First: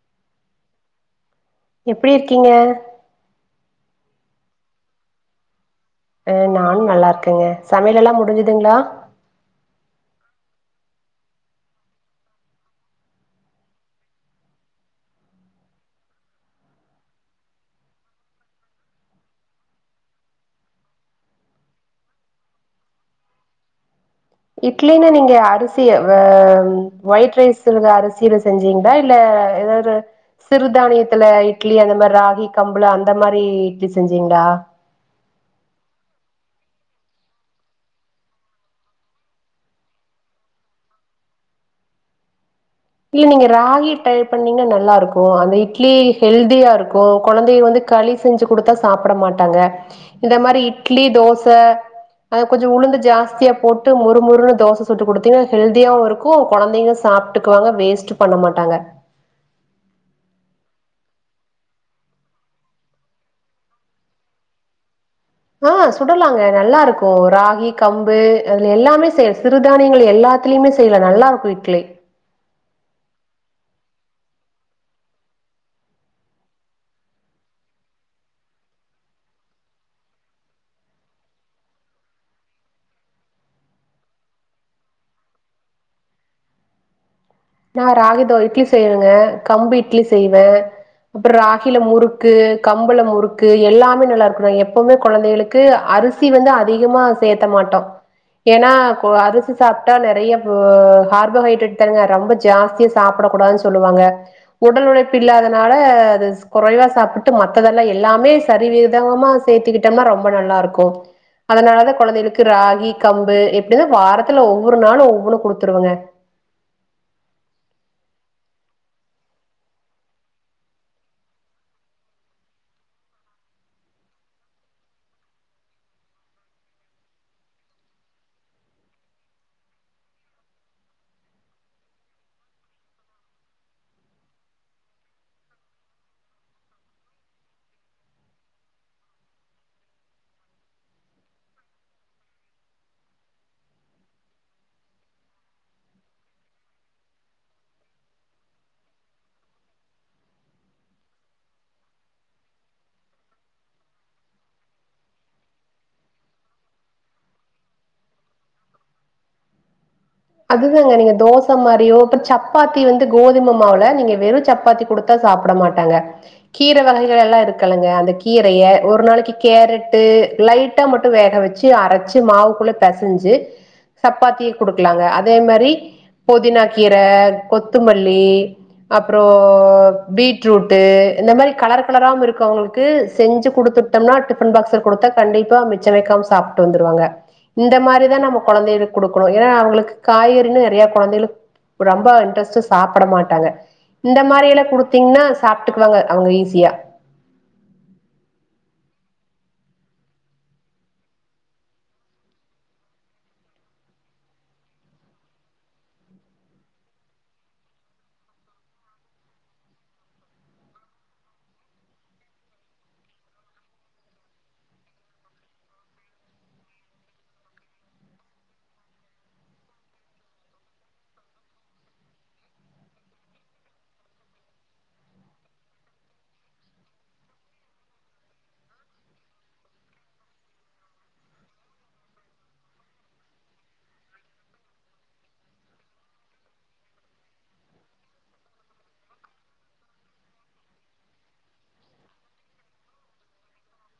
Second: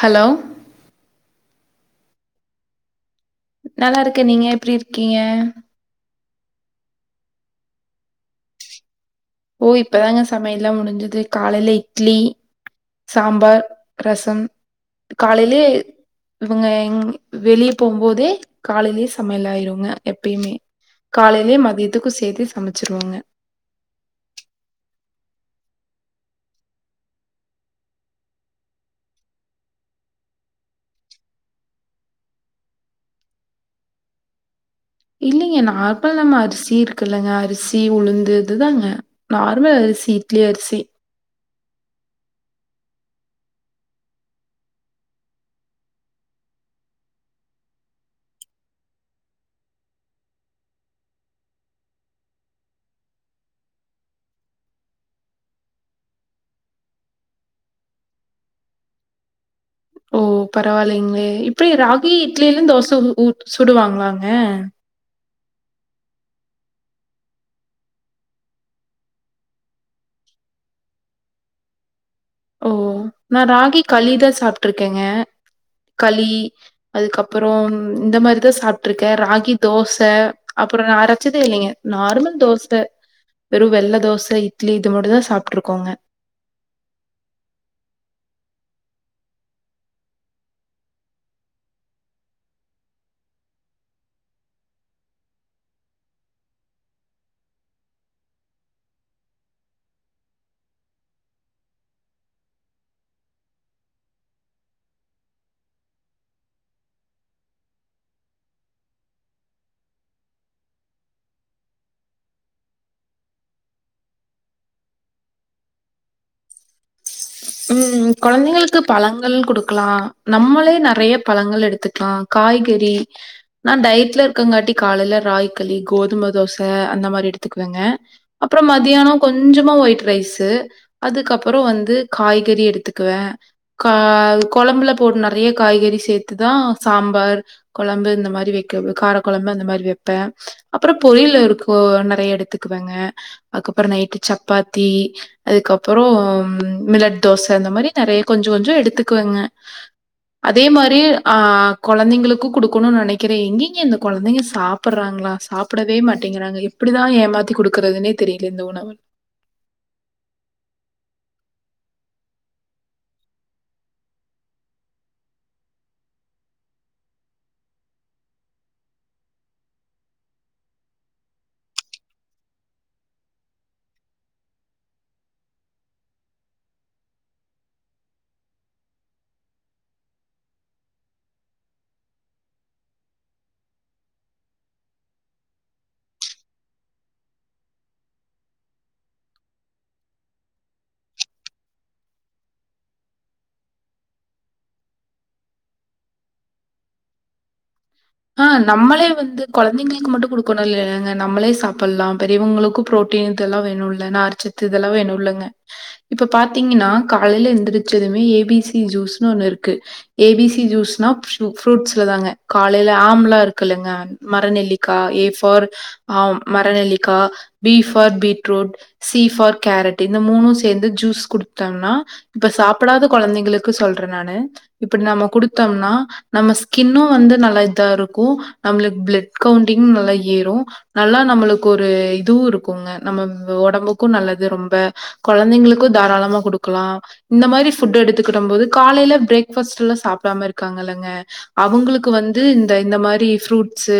hello எப்டி இருக்கீங்க நல்லா இருக்க நீங்க எப்டி இருக்கீங்க நானும் நல்லா இருக்கேங்க சமையல் எல்லாம் முடிஞ்சுதுங்களா ஓ இப்பதாங்க சமையல் எல்லா முடிஞ்சது காலையில இட்லி சாம்பார் ரசம் காலையிலே இவங்க எங் வெளிய போகும் போதே காலையிலே சமையல் ஆயிடுங்க எப்பையுமே காலையிலேயே மதியத்துக்கும் சேத்து சமைச்சிருவாங்க இட்லனு நீங்க அரிசி வே ஒயிட் ரைஸ் அரிசியில செஞ்சீங்க தா இல்ல ஏதாவது சிறுதானியத்துல இட்லி அந்த மாறி ராகி கம்பு அந்த மாறி இட்லி செஞ்சீங்களா இல்லிங்க நார்மல் அரிசி இருக்குல்லங்க அரிசி உளுந்து இதுதாங்க நார்மல் அரிசி இட்லி அரிசி இ நீங்க ராகி ரை பண்ணீங்க நல்லா இருக்கும் அந்த இட்லி ஹெல்தியா இருக்கு குழந்தைய வந்து களி செஞ்சு குடுத்தா சாப்பிட மாட்டாங்க இந்த மாறி இட்லி தோச அது கொஞ்சம் உளுந்து ஜாஸ்தியா போட்டு முறுமுறுன்னு தோச சுட்டு கொடுத்தீங்க ஹெல்தியும் இருக்கும் குழந்தைங்க சாப்பிட்டு குங்க வேஸ்ட் பண்ண மாட்டாங்க ஓ பரவாயில்லைங்களே இப்டி ராகி இட்லிலும் தோச சுடுவாங்களாங்க ஆ சுடலாங்க நல்லா இருக்கும் ராகி கம்பு அதுல எல்லாமே செத் சிறுதானியங்கள் எல்லாமே அதுலேமே செய்வேன் நல்லா இருக்கும் இட்லி ஓ நான் ராகி களிதா சாப்பிட்டுருக்கேங்க களி அதுக்கப்புறம் இந்த மாறிதா சாப்பட்டுருக்கேன் ராகி தோச அப்புறம் ந அரசேதே இல்லங்க நார்மல் தோச வெறும் வெள்ள தோச இட்லி இது மட்டும் தா சாப்பிட்டுருக்கோங்க நா ராகி தோ இட்லி செய்வேங்க கம்பு இட்லி செய்வேன் அப்புறம் ராகில முறுக்கு கம்புல முறுக்கு எல்லாமே நல்லா இருக்கும் எப்வுமே குழந்தைகளுக்கு அரி சி வந்து அதிகமா சேத்த மாட்டோம் ஏன்னா கோ அரிசி சாப்பிட்டா நிறைய பே கார்போஹைட்ரேட் தாங்க ரொம்ப ஜாஸ்தி சாப்பிட கூடாதுன்னு சொல்லுவாங்க உடல் உழைப்பு இல்லாதனால அது குறைவா சாப்பிட்டு மத்ததெல்லாம் எல்லாமே சரிவிதமா சேர்த்துக்கிட் ம்ன்னா ரொம்ப நல்லாருக்கும் அதனால தான் கொழந்தைகளுக்கு ராகி கம்பு எப்டிதான் வாரத்துல ஒவ்வொரு நாளும் ஒவ்வொன்னு கொடுத்துருவங்க ம் கொழந்தைங்களுக்கு பழங்கள் குடுக்கலாம் நம்மளே நெறைய பழங்கள் எடுத்துக்கலாம் காய்கறி நான் டயட்ல இருக்கங்காட்டி காலையில ராகிக்களி கோதும தோச அந்த மாறி எடுத்துக்குவேங்க அப்புறம் மதியானம் கொஞ்சமா ஒயிட் ரைஸு அதுக்கப்புறம் வந்து காய்கறி எடுத்துக்குவேன் கால் கொழம்புல போட்டு நறைய காய்கறி சேத்துதா சாம்பார் கொழம்பு இந்த மாரி வெக்க வு கார கொழம்பு னா இந்த மாரி வெப்ப அப்புறோ பொரியில் இருக்கு நெறைய எடுத்துக்குவங்க அக்கப்புறம் நைட்டு சப்பாத்தி அதுக்கப்புறம் மிலட் தோச இந்த மாரி நெறைய கொஞ்சம் கொஞ்சம் எடுத்துக்குவங்க அதே மாரி ஆ கொழந்தைங்களுக்கு குடுக்கணுன்னு நெனக்கிறேன் எங்கங்க இந்த கொழந்தைங்க சாப் புட்றாங்களா சாப்பிடவே மாட்டேங்கிறாங்க எப்டிதான் ஏமாத்தி குடுக்குறதுனே தெரியிலே இந்த உணவு அதுதாங்க நீங்க தோச மாரியோ இப்ப சப்பாத்தி வந்து கோதும மாவுல நீங்க வெறும் சப்பாத்தி குடுத் தா சாப்புட மாட்டாங்க கீர வகைகள் எல்லா இருக்கலுங்க அந்த கீரய ஒரு நாளைக்கு கேரட்டு லைட் ட்டா மட்டும் வேக வெச்சு அரச்சு மாவுக்குள்ள பெசஞ்சு சப்பாத்திக் குடுக்குலாங்க அத் அதே மாரி பொதினா கீர கொத்துமல்லி அப்றோம் பீட்ரூட்டு இந்த மாரி கலர் கலராவும் இருக்கு அவங்களுக்கு செஞ்சு குடுத்துட் ட்டம்னா டிஃபன் பாக்ஸ குடுத்தா கண்டிப்பா மிச்ச வெக்காம சாப்ட்டு வந்துருவாங்க இந்த மாரிதான் நம்ம கொழந்தைகளுக்கு குடுக்கணும் ஏன்னா அவங்களுக்கு காய்கறின்னு நெறைய கொழந்தைகளுக்கு ரொம்ப இன்ட்ரெஸ்ட்டா சாப்பட மாட்டாங்க இந்த மாரில்லா குடுத்தீங்கன்னா சாப்ட்டுக்குவாங்க அவங்க ஈஸியா ஆ நம்மளே வந்து கொழந்தைங்களுக்கு மட்டும் குடுக்கணும் இல்லையாங்க நம்மளே சாப்புல்லா பெரியவங்களுக்கும் புரோட் ட்டின்த் இதெல்லா வேணுல்ல நார்ச்சத்து இதெல்லா வேணுல்லங்க இப்ப பாத்தீங்கன்னா காலையில எந்திரிச்சதுமே ஏ பி சி ஜூஸ்ன்னு ஒண்ணு இருக்கு ஏ பி சி ஜூஸ்னா ஸ்ரு ஃப்ரூட்ஸ்ல தாங்க கால் லையில ஆம்லா இருக்குல்லங்க மர நெல்லிக்கா ஏ ஃபார் ஆ மர நெலிக்கா B for beetroot C for carrot இந்த மூணும் சேந்து ஜூஸ் குடுத்தன்னா இப்ப சாப்புடாத கொழந்தைங்களுக்கு சொல்றேன் நானு இப்ப நம்ம குடுத்தோம்னா நம்ம ஸ்கின்னும் வந்து நல்லா எல் இதாருக்கும் நம்மளுக்கு பிளட் கவுண்டிங் நல்லா ஏறும் நல்லா நம்மளுக்கு ஒரு இதுவும் இருக்குங்க நம்ம ம் மு ஒடம்புக்கும் நல்லது ரொம்ப கொழந்தைங்களுக்கு தாராளமா குடுக்குலா இந்த மாரி ஃபுட் எடுத்துக்குட்டம் போது காலையில பிரேக் ஃபாஸ்ட்ல்லாம் சாப்டாம இருக்காங்க இல்லங்க அவுங்குளுக்கு வந்து இந்த இந்த மாரி ஃப்ரூட்ஸு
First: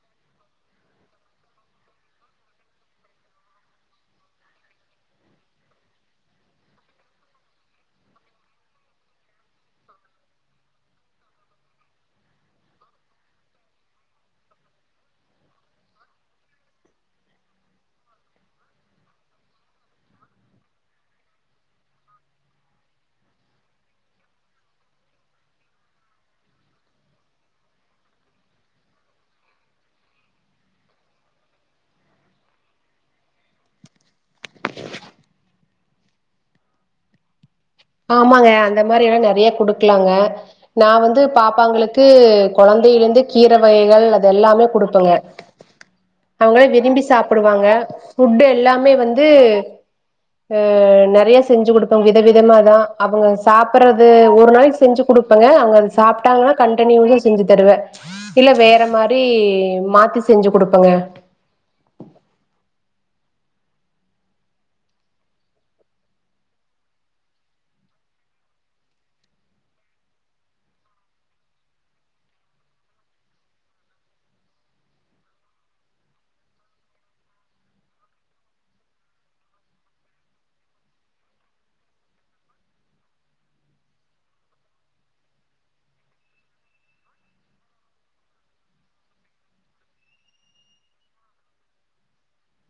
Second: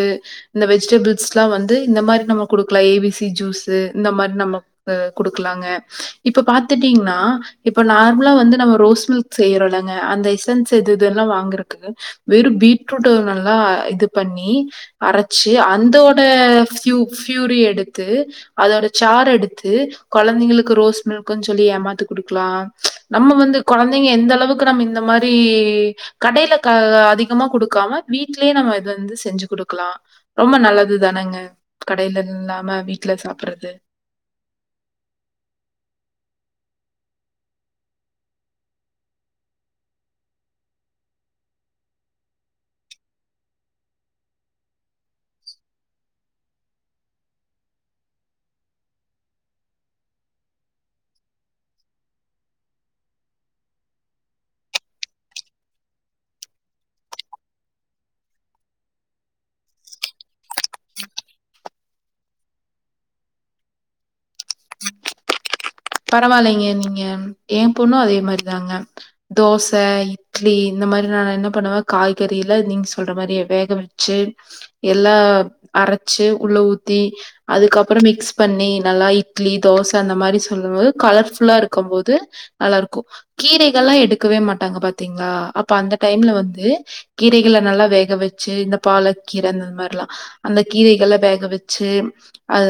இந்த வெஜிடேபிள்ஸ்ல்லா வந்து இந்த மாரி நம்ம குடுக்குலா ஏ பி சி ஜூஸு இந்த மாரி நம்ம அ குடுக்குலாங்க இப்ப பாத்துட்டீங்ன்னா இப்ப நார்மலா வந்து நம்ம ரோஸ் மில்க் செய்றோலங்க அந்த எசன்ஸ் இது இதுல்லா வாங்கறக்கு வெறும் பீட்ரூட்டு நல்லா இது பண்ணி அரச்சு அந்தோட ஃப்யூ ஃப்யூரி எடுத்து அதோட சார எடுத்து கொழந்தைங்களுக்கு ரோஸ் மில்க்ன்னு சொல்லி ஏமாத்து குடுக்குலா நம்ம வந்து கொழந்தைங்க எந்த அளவுக்கு நம்ம இந்த மாரி கடையில க அ அதிகமா குடுக் காம வீட்லயே நம்ம இத வந்து செஞ்சு குடுக்குலா ரொம்ப நல்லது தானங்க கடையில இல்லாம வீட்ல சாப்புட்றது ஆமாங்க அந்த மாரி எல்லா நெறைய குடுக்குலாங்க நான் வந்து பாப்பாங்களுக்கு கொழந்தையில இருந்து கீர வகைகள் அது எல்லாமே குடுப்பங்க அவங்களே விரும்பி சாப்புடுவாங்க ஃபுட்டு் எல்லாமே வந்து அ நெறைய செஞ்சு குடுப்பங் விதவிதமா இரு தா அவங்க சாப்புட்றது ஒரு நாளைக்கு செஞ்சு குடுப்பங்க அவங்க அது சாப்ட்டாங்கன்னா கண்டினியூஸா செஞ்சு தருவே இல்ல வேற மாரி மாத்தி செஞ்சு குடுப்பங்க உம் பரவால்லெங்கெ நீங்கெ ஏ போண்ணு அதே மாரிதாங்க தோச இட்லி இந்த மாரி நா என்ன பண்ணுவே காய்கறில நீங்க சொல்ற மாரி வேக வச்சு எல்லா அரச்சு உள்ள ஊத்தி அதுக்கப்பறொ மிக்ஸ் பண்ணி நல்லா இட்லி தோச அந்த மாரி சொல்லும்போது கலர்ஃபுல்லா இருக்கம் போது நல்லாருக்கு கீரைகள்லா எடுக்கவே மாட்டாங்க பாத்திங்ளா அப்ப அந்த டைம்ல வந்து கீரைகள நல்லா வேக வச்சு இந்த பாலக்கீர அந் அந்த மாரிலா அந்த கீரைகள வேக வெச்சு அத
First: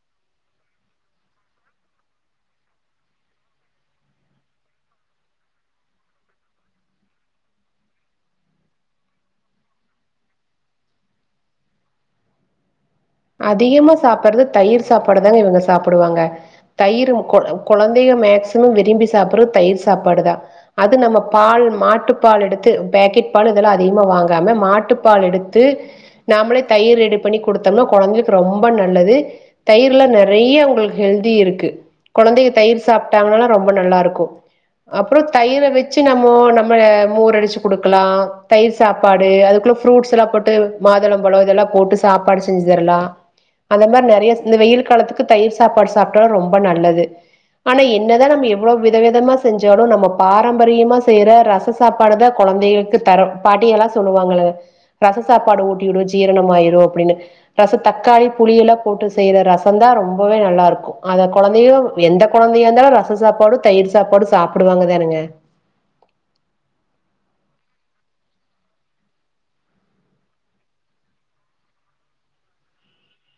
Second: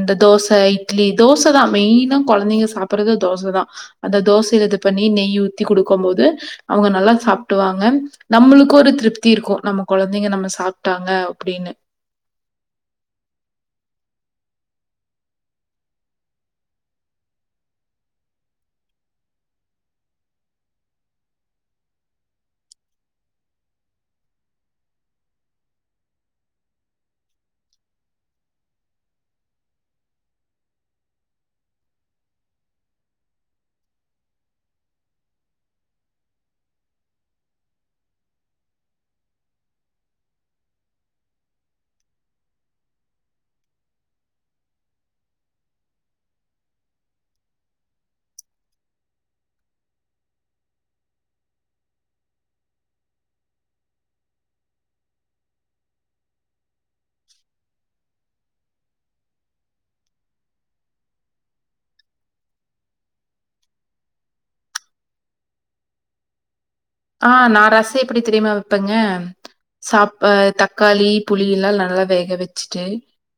இந்த தோச இட்லி தோச தா மெயினா கொழந்தெங்க சாப்புட்றது அது தோச தா அந்த தோசைல இது பண்ணி நெய் ஊத்தி குடுக்கம் போது அவுங்க நல்லா சாப்ட்டுவாங்க நம்மளுக்கு ஒரு திருப்தி இருக்கு நம்ம கொழந்தெங்க நம்ம சாப்ட்டாங்க அப்டின்னு அதிகமா சாப்பட்றது தயிர் சாப்பாடுதானே இவுங்க சாப்புடுவாங்க தயிரும் கொ கொழந்தெக மேக்சிமம் விரும்பி சாப்புட்றத் தயிர் சாப்பாடு தா அது நம்ம பால் மாட்டு பால் எடுத்து பேக்கெட் பால் இதெலா அதிகமா வாங்காம மாட்டு பால் எடுத்து நாமளே தயிர் ரெடி பண்ணி குடுத்தொம்ன கொழந்தைக்கு ரொம்ப நல்லது தயர்ல நெறைய உங்களுக்கு ஹெல்தி இருக்கு கொழந்தைக தயிர் சாப்ட்டாங்கனாலா ரொம்ப நல்லா இருக்கு அப்பறொ தயிர வச்சு நம்மோ நம்மள மோர் அடுச்சு குடுக்கலா தயிர் சாப்பாடு அதுக்குள்ள ஃப்ரூட்ஸ் எல்லா போட்டு மாதுளம்பழொ இதெல்லா போட்டு சாப்பாடு செஞ்சு தரலா அந்த மாரி நெறைய இந்த வெயில் காலத்துக்கு தயிர் சாப்பாடு சாப்ட்டோனா ரொம்ப நல்லது ஆனா என்னதா நம்ம எவ்வளோ வித விதமா செஞ்சாலு நம்ம பாரம்பரியமா செய்ற ரச சாப்பாடுதா கொழந்தைகளுக்கு தரோ பாட்டி எல்லா சொல்லுவாங்கள ரச சாப்பாடு ஊட்டிவிடு ஜீரணம் ஆயிரு அப்டின்னு ரச தக்காளி புளியெல்லா போட்டு செய்யுற ரசந்தா ரொம்பவே நல்லா இருக்கு அத கொழந்தையிளு எந்த கொழந்தையா இருந்தாலு ரச சாப்பாடு தயிர் சாப்பாடு சாப்புடுவாங்கதானுங்க ஆ நா ரச எப்டி தெரியுமா வப்பெங்க சாப் அ தக்காளி புளி எல்லா நல்லா வேக வெச்சுட்டு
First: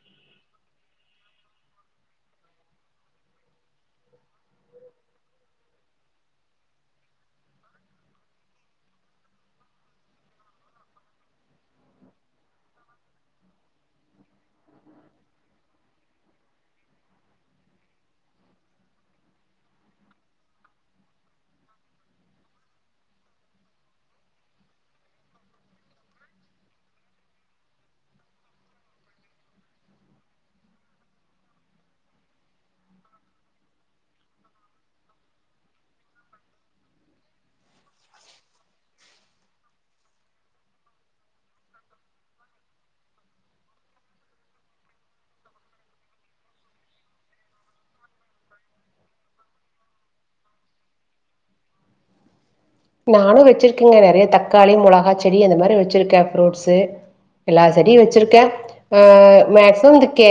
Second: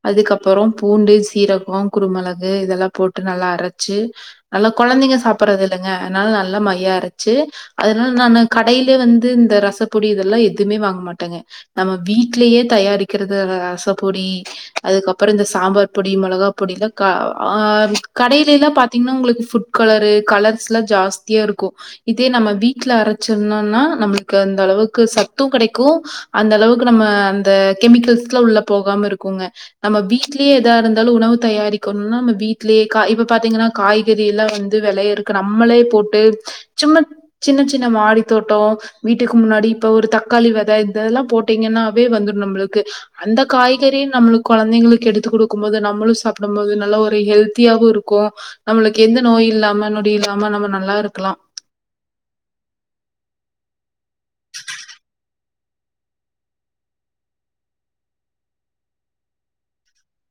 அதுக்கப்பறொ பூண்டு சீரகொ குருமெளகு இதெல்லா போட்டு நல்லா அரச்சு அல்லா கொழந்தெங்க சாப்புட்றது இல்லெங்க அத்னால நல்லா மையா ஆரச்சு [unintelligible] கடைல வந்து இந்த ரசப்பொடி இதெல்லா எதுவுமே வாங்க மாட்டெங்க நம்ம வீட்லயே தயாரிக்கிறது ரசப்பொடி அதுக்கப்பறொ இந்த சாம்பார் பொடி மெளகா பொடில்லா ஆ கடைலெல்லா பாத்திங்கன்னா உங்களுக் ஃபுட் கலரு கலர்ஸ்ல்லா ஜாஸ்தியா இருக்கு இதே நம்ம வீட்ல அரச் சொன்னன்னா நம்ளுக்கு அந்த அளவுக்கு சத்து கெடைக்கு அந்த அளவுக்கு நம்ம அந்த கெமிக்கல்ஸ்லா உள்ள போகாம இருக்குங்க நம்ம வீட்லயே ஏதா இருந்தாலு உணவு தயாரிக்கணும்னா நம்ம வீட்லயே கா இப்ப பாத்திங்கன்னா காய்கறி எல்லா வந்து வெளையறுக்க நம்மளே போட்டு சும்மா சின்ன சின் இந்த மாடித்தோட்டோ வீட்டுக்கு முன்னாடி இப்ப ஒரு தக்காளி வெத இதெல்லா போட்டீங்கன்னாவே வந்துடு நம்ப்ளுக்கு அந்த காய்கறி நம்ளுக் கொழந்தைங்களுக் எடுத்து குடுக்கும் போது நம்மளு சாப்டம் போது நல்லா ஒரு ஹெல்த்தியாவு இருக்கு நம்மளுக்கு எந்த நோய் இல்லாம நொடி இல்லாம நம்ம நல்லா இருக்கலா நானு வெச்சிருக்கேங்க நெறைய தக்காளி மொளகாச் செடி இந்த மாரி வச்சிருக்கே ஃப்ரூட்ஸு எல்லா செடியு வெச்சுருக்கே ஆ மேக்சிமம் இந்த கே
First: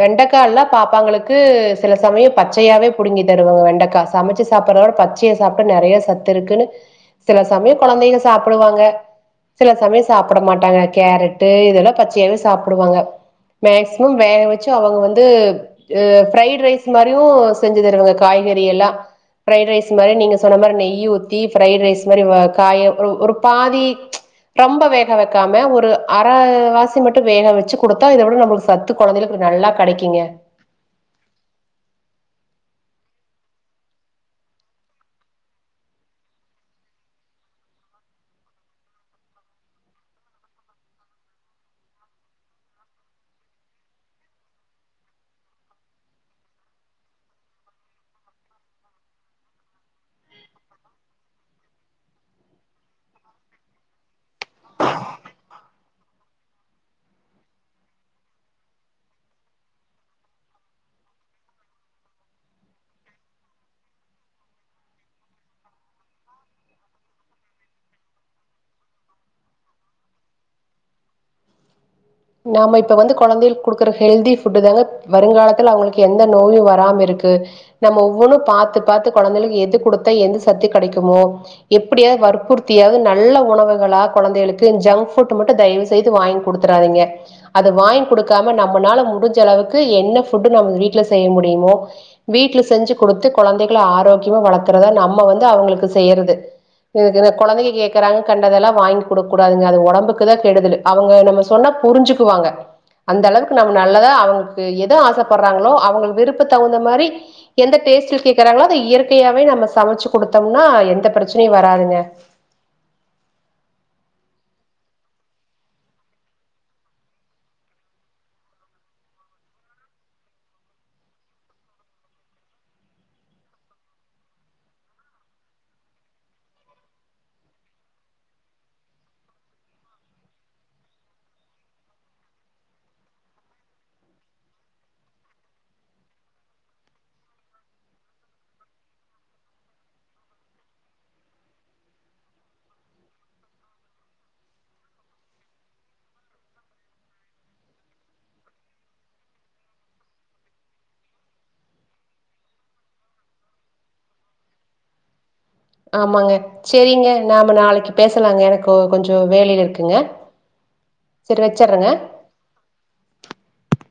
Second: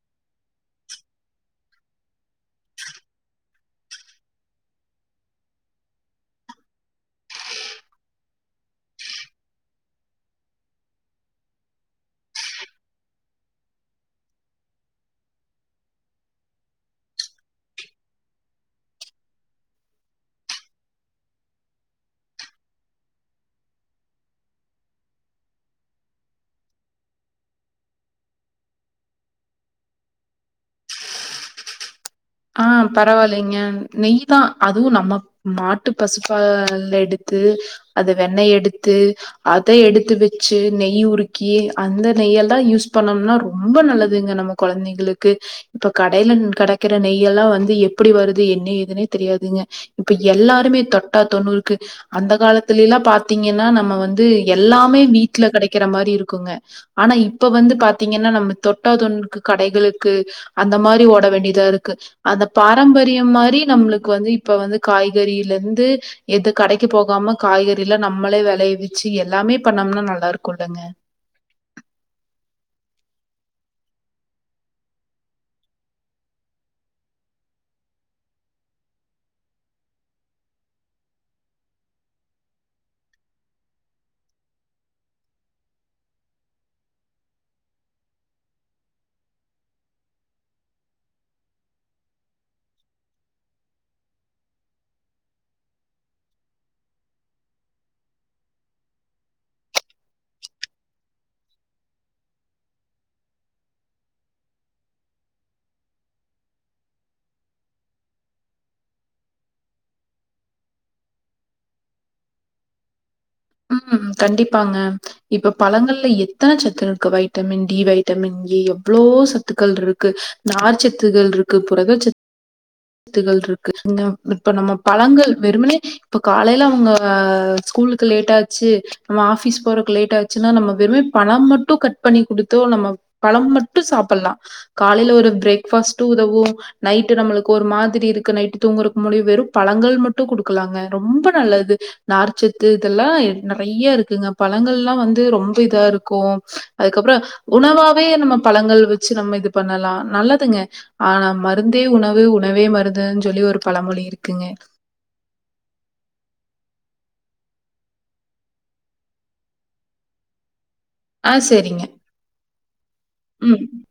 வெண்டக்கா எல்லா பாப்பாங்களுக்கு சில சமயம் பச்சையாவே புடுங்கி தருவங்க வெண்டக்கா சமைச்சு சாப்புட்றத விட ப சையா சாப்ட்டா நெறைய சத்து இருக்குன்னு சில சமயம் கொழந்தைங்க சாப்டுவாங்க சில சமயம் சாப்பிட மாட்டாங்க கேரட்டு இதெல்லா பச்சையாவே சாப்புடுவாங்க மேக்சிமம் வேக வச்சு அவங்க வந்து இ ஃப்ரைடு ரைஸ் மாரியு செஞ்சு தருவங்க காய்கறி எல்லா ஃப்ரைடு ரைஸ் மாரி நீங்க சொன்ன மாரி நெய் ஊத்தி ஃப்ரைடு ரைஸ் மாரி வ காய ஒரு ஒரு பாதி ரொம்ப வேக வைக்காம ஒரு அரைவாசி மட்டு வேக வச்சு குடுத்தா இத விட நம்மளுக்கு சத் து கொழந்தைகளுக்கு நல்லா கெடைக்குங்க ஆ பரவாயில்லைங்க நெய் தா அதுவு நம்ம மாட்டு பசுப்பாலெடுத்து அத வெண்ணெய் எடுத்து அத எடுத்து வச்சு நெய் உருக்கி அந்த நெய்யெல்லா யூஸ் பண்ணனும்னா ரொம்ப நல்லதுங்க நம்ம கொழந்தைகளுக்கு இப்ப கடையில னு கெடைக்க அந்த நெய் எல்லா வந்து எப்படி வருது என்ன ஏதுன்னே தெரியாதுங்க இப்ப எல்லாருமே தொட்டா தொண்ணூறுக்கு அந்த காலத்துல எல்லா பாத்தீங்கன்னா நம்ம வந்து எல்லாமே வீட்ல கெடைக்கிற மாரி இருக்குங்க ஆனா இப்ப வந்து பாத்தீங்கன்னா நம்ம தொட்டா தொண்ணூறுக்கு கடைகளுக்கு அந்த மாரி ஓட வேண்டியதா இருக் கு அந்த பாரம்பரியம் மாரி நம்மளுக்கு வந்து இப்ப வந்து காய்கறில இருந்து எது கடைக்கு போகாம காய்கறிலா நம்மளே வெளைவிச்சு எல்லாமே பண்ணோம்னா நல்லா இருக்குல்லங்க நாம இப்ப வந்து கொழந்தைகளுக்கு குடுக்குற ஹெல்தி ஃபுட்டுதாங்க வருங்காலத்துல அவங்களுக்கு எந்த நோயு வராம இருக்கு நம்ம ஒவ்வொன்னு பாத்து பாத்து கொழந்தைகளுக்கு எது குடுத்தா எந்த சத்து கெடைக்குமோ எப்படியாவது வற்புறுத்தியாவது நல்ல உணவுகள கொழந்தைகளுக்கு ஜங்க் புட் மட்டு தயவு செய்து வாங்கி குடுத்துறாதிங்க அத வாங்கி குடுக்காம நம்மனால முடிஞ்ச அளவுக்கு என்ன ஃபுட்டு நம்ம வீட்ல செய்ய முடியுமோ வீட்ல செஞ்சு குடுத்து கொழந்தைகள ஆரோக்கியமா வளக்கறதா நம்ம வந்து அவங்களுக்கு செய்யறது இதுக்குனு கொழந்தைங்க கேட்கறாங்க கண்டதெல்லா வாங்கி குடுக்க கூடாதுங்க அது ஒடம்புக்கு தா கெடுதலு அவங்க நம்ம சொன்னா புரிஞ்சுக்குவாங்க அந்த அளவுக்கு நம்ம நல்லதா அவங்களுக்கு எத ஆசைப்பட்றாங்களோ அவங்க விருப்ப தகுந்த மாரி எந்த டேஸ்ட்டுல கேக்குறாங்களோ அத இயற்கையாவே நம்ம சமைச்சு குடுத்தோம்னா எந்த பிரச்சனையு வராதுங்க ம் கண்டிப்பாங்க இப்ப பழங்கள்ல எத்தனை சத்து இருக்கு வைட்டமின் டி வைட்டமின் ஏ எவ்வளோ சத்துக்கள் இருக்கு நார்ச்சத்துகள் இருக்கு புரத சத் துகள் இருக்கு இன்னு இப்ப நம்ம பழங்கள் வெறும்மனே இப்ப காலையில அவங்க ஸ்கூலுக் கு லேட் ஆச்சு நம்ம ஆஃபிஸ் போறக்கு லேட் ஆச்சுன்னா நம்ம வெறும்மே பழம் மட்டும் கட் பண்ணி குடுத்தோ நம்ம பழம் மட்டு சாப்பிட்லா காலையில ஒரு பிரேக் ஃபாஸ்ட்டு உதவு நைட்டு நம்மளுக்கு ஒரு மாதிரி இருக்கு நைட்டு தூங்குறக்கு முன்னாடி வெறும் பழங்கள் மட்டு குடுக்கலாங்க ரொம்ப நல்லது நார்ச்சத் து இதெல்லா நெறைய இருக்குங்க பழங்கள்லா வந்து ரொம்ப இதா இருக்கு அதுக்கப்பறோ உணவாவே நம்ம பழங்கள் வச்சு நம்ம இது பண்ணலா நல்லதுங்க ஆனா மருந்தே உணவு உணவே மருந்துன்னு சொல்லி ஒரு பழமொழி இருக்குங்க ஆமாங்க செரிங்க நாம நாளைக்கு பேசலாங்க எனக்கு கொஞ்சொ வேலைல இருக்குங்க ஆ சரி செரிங்க வச்சறங்க ம்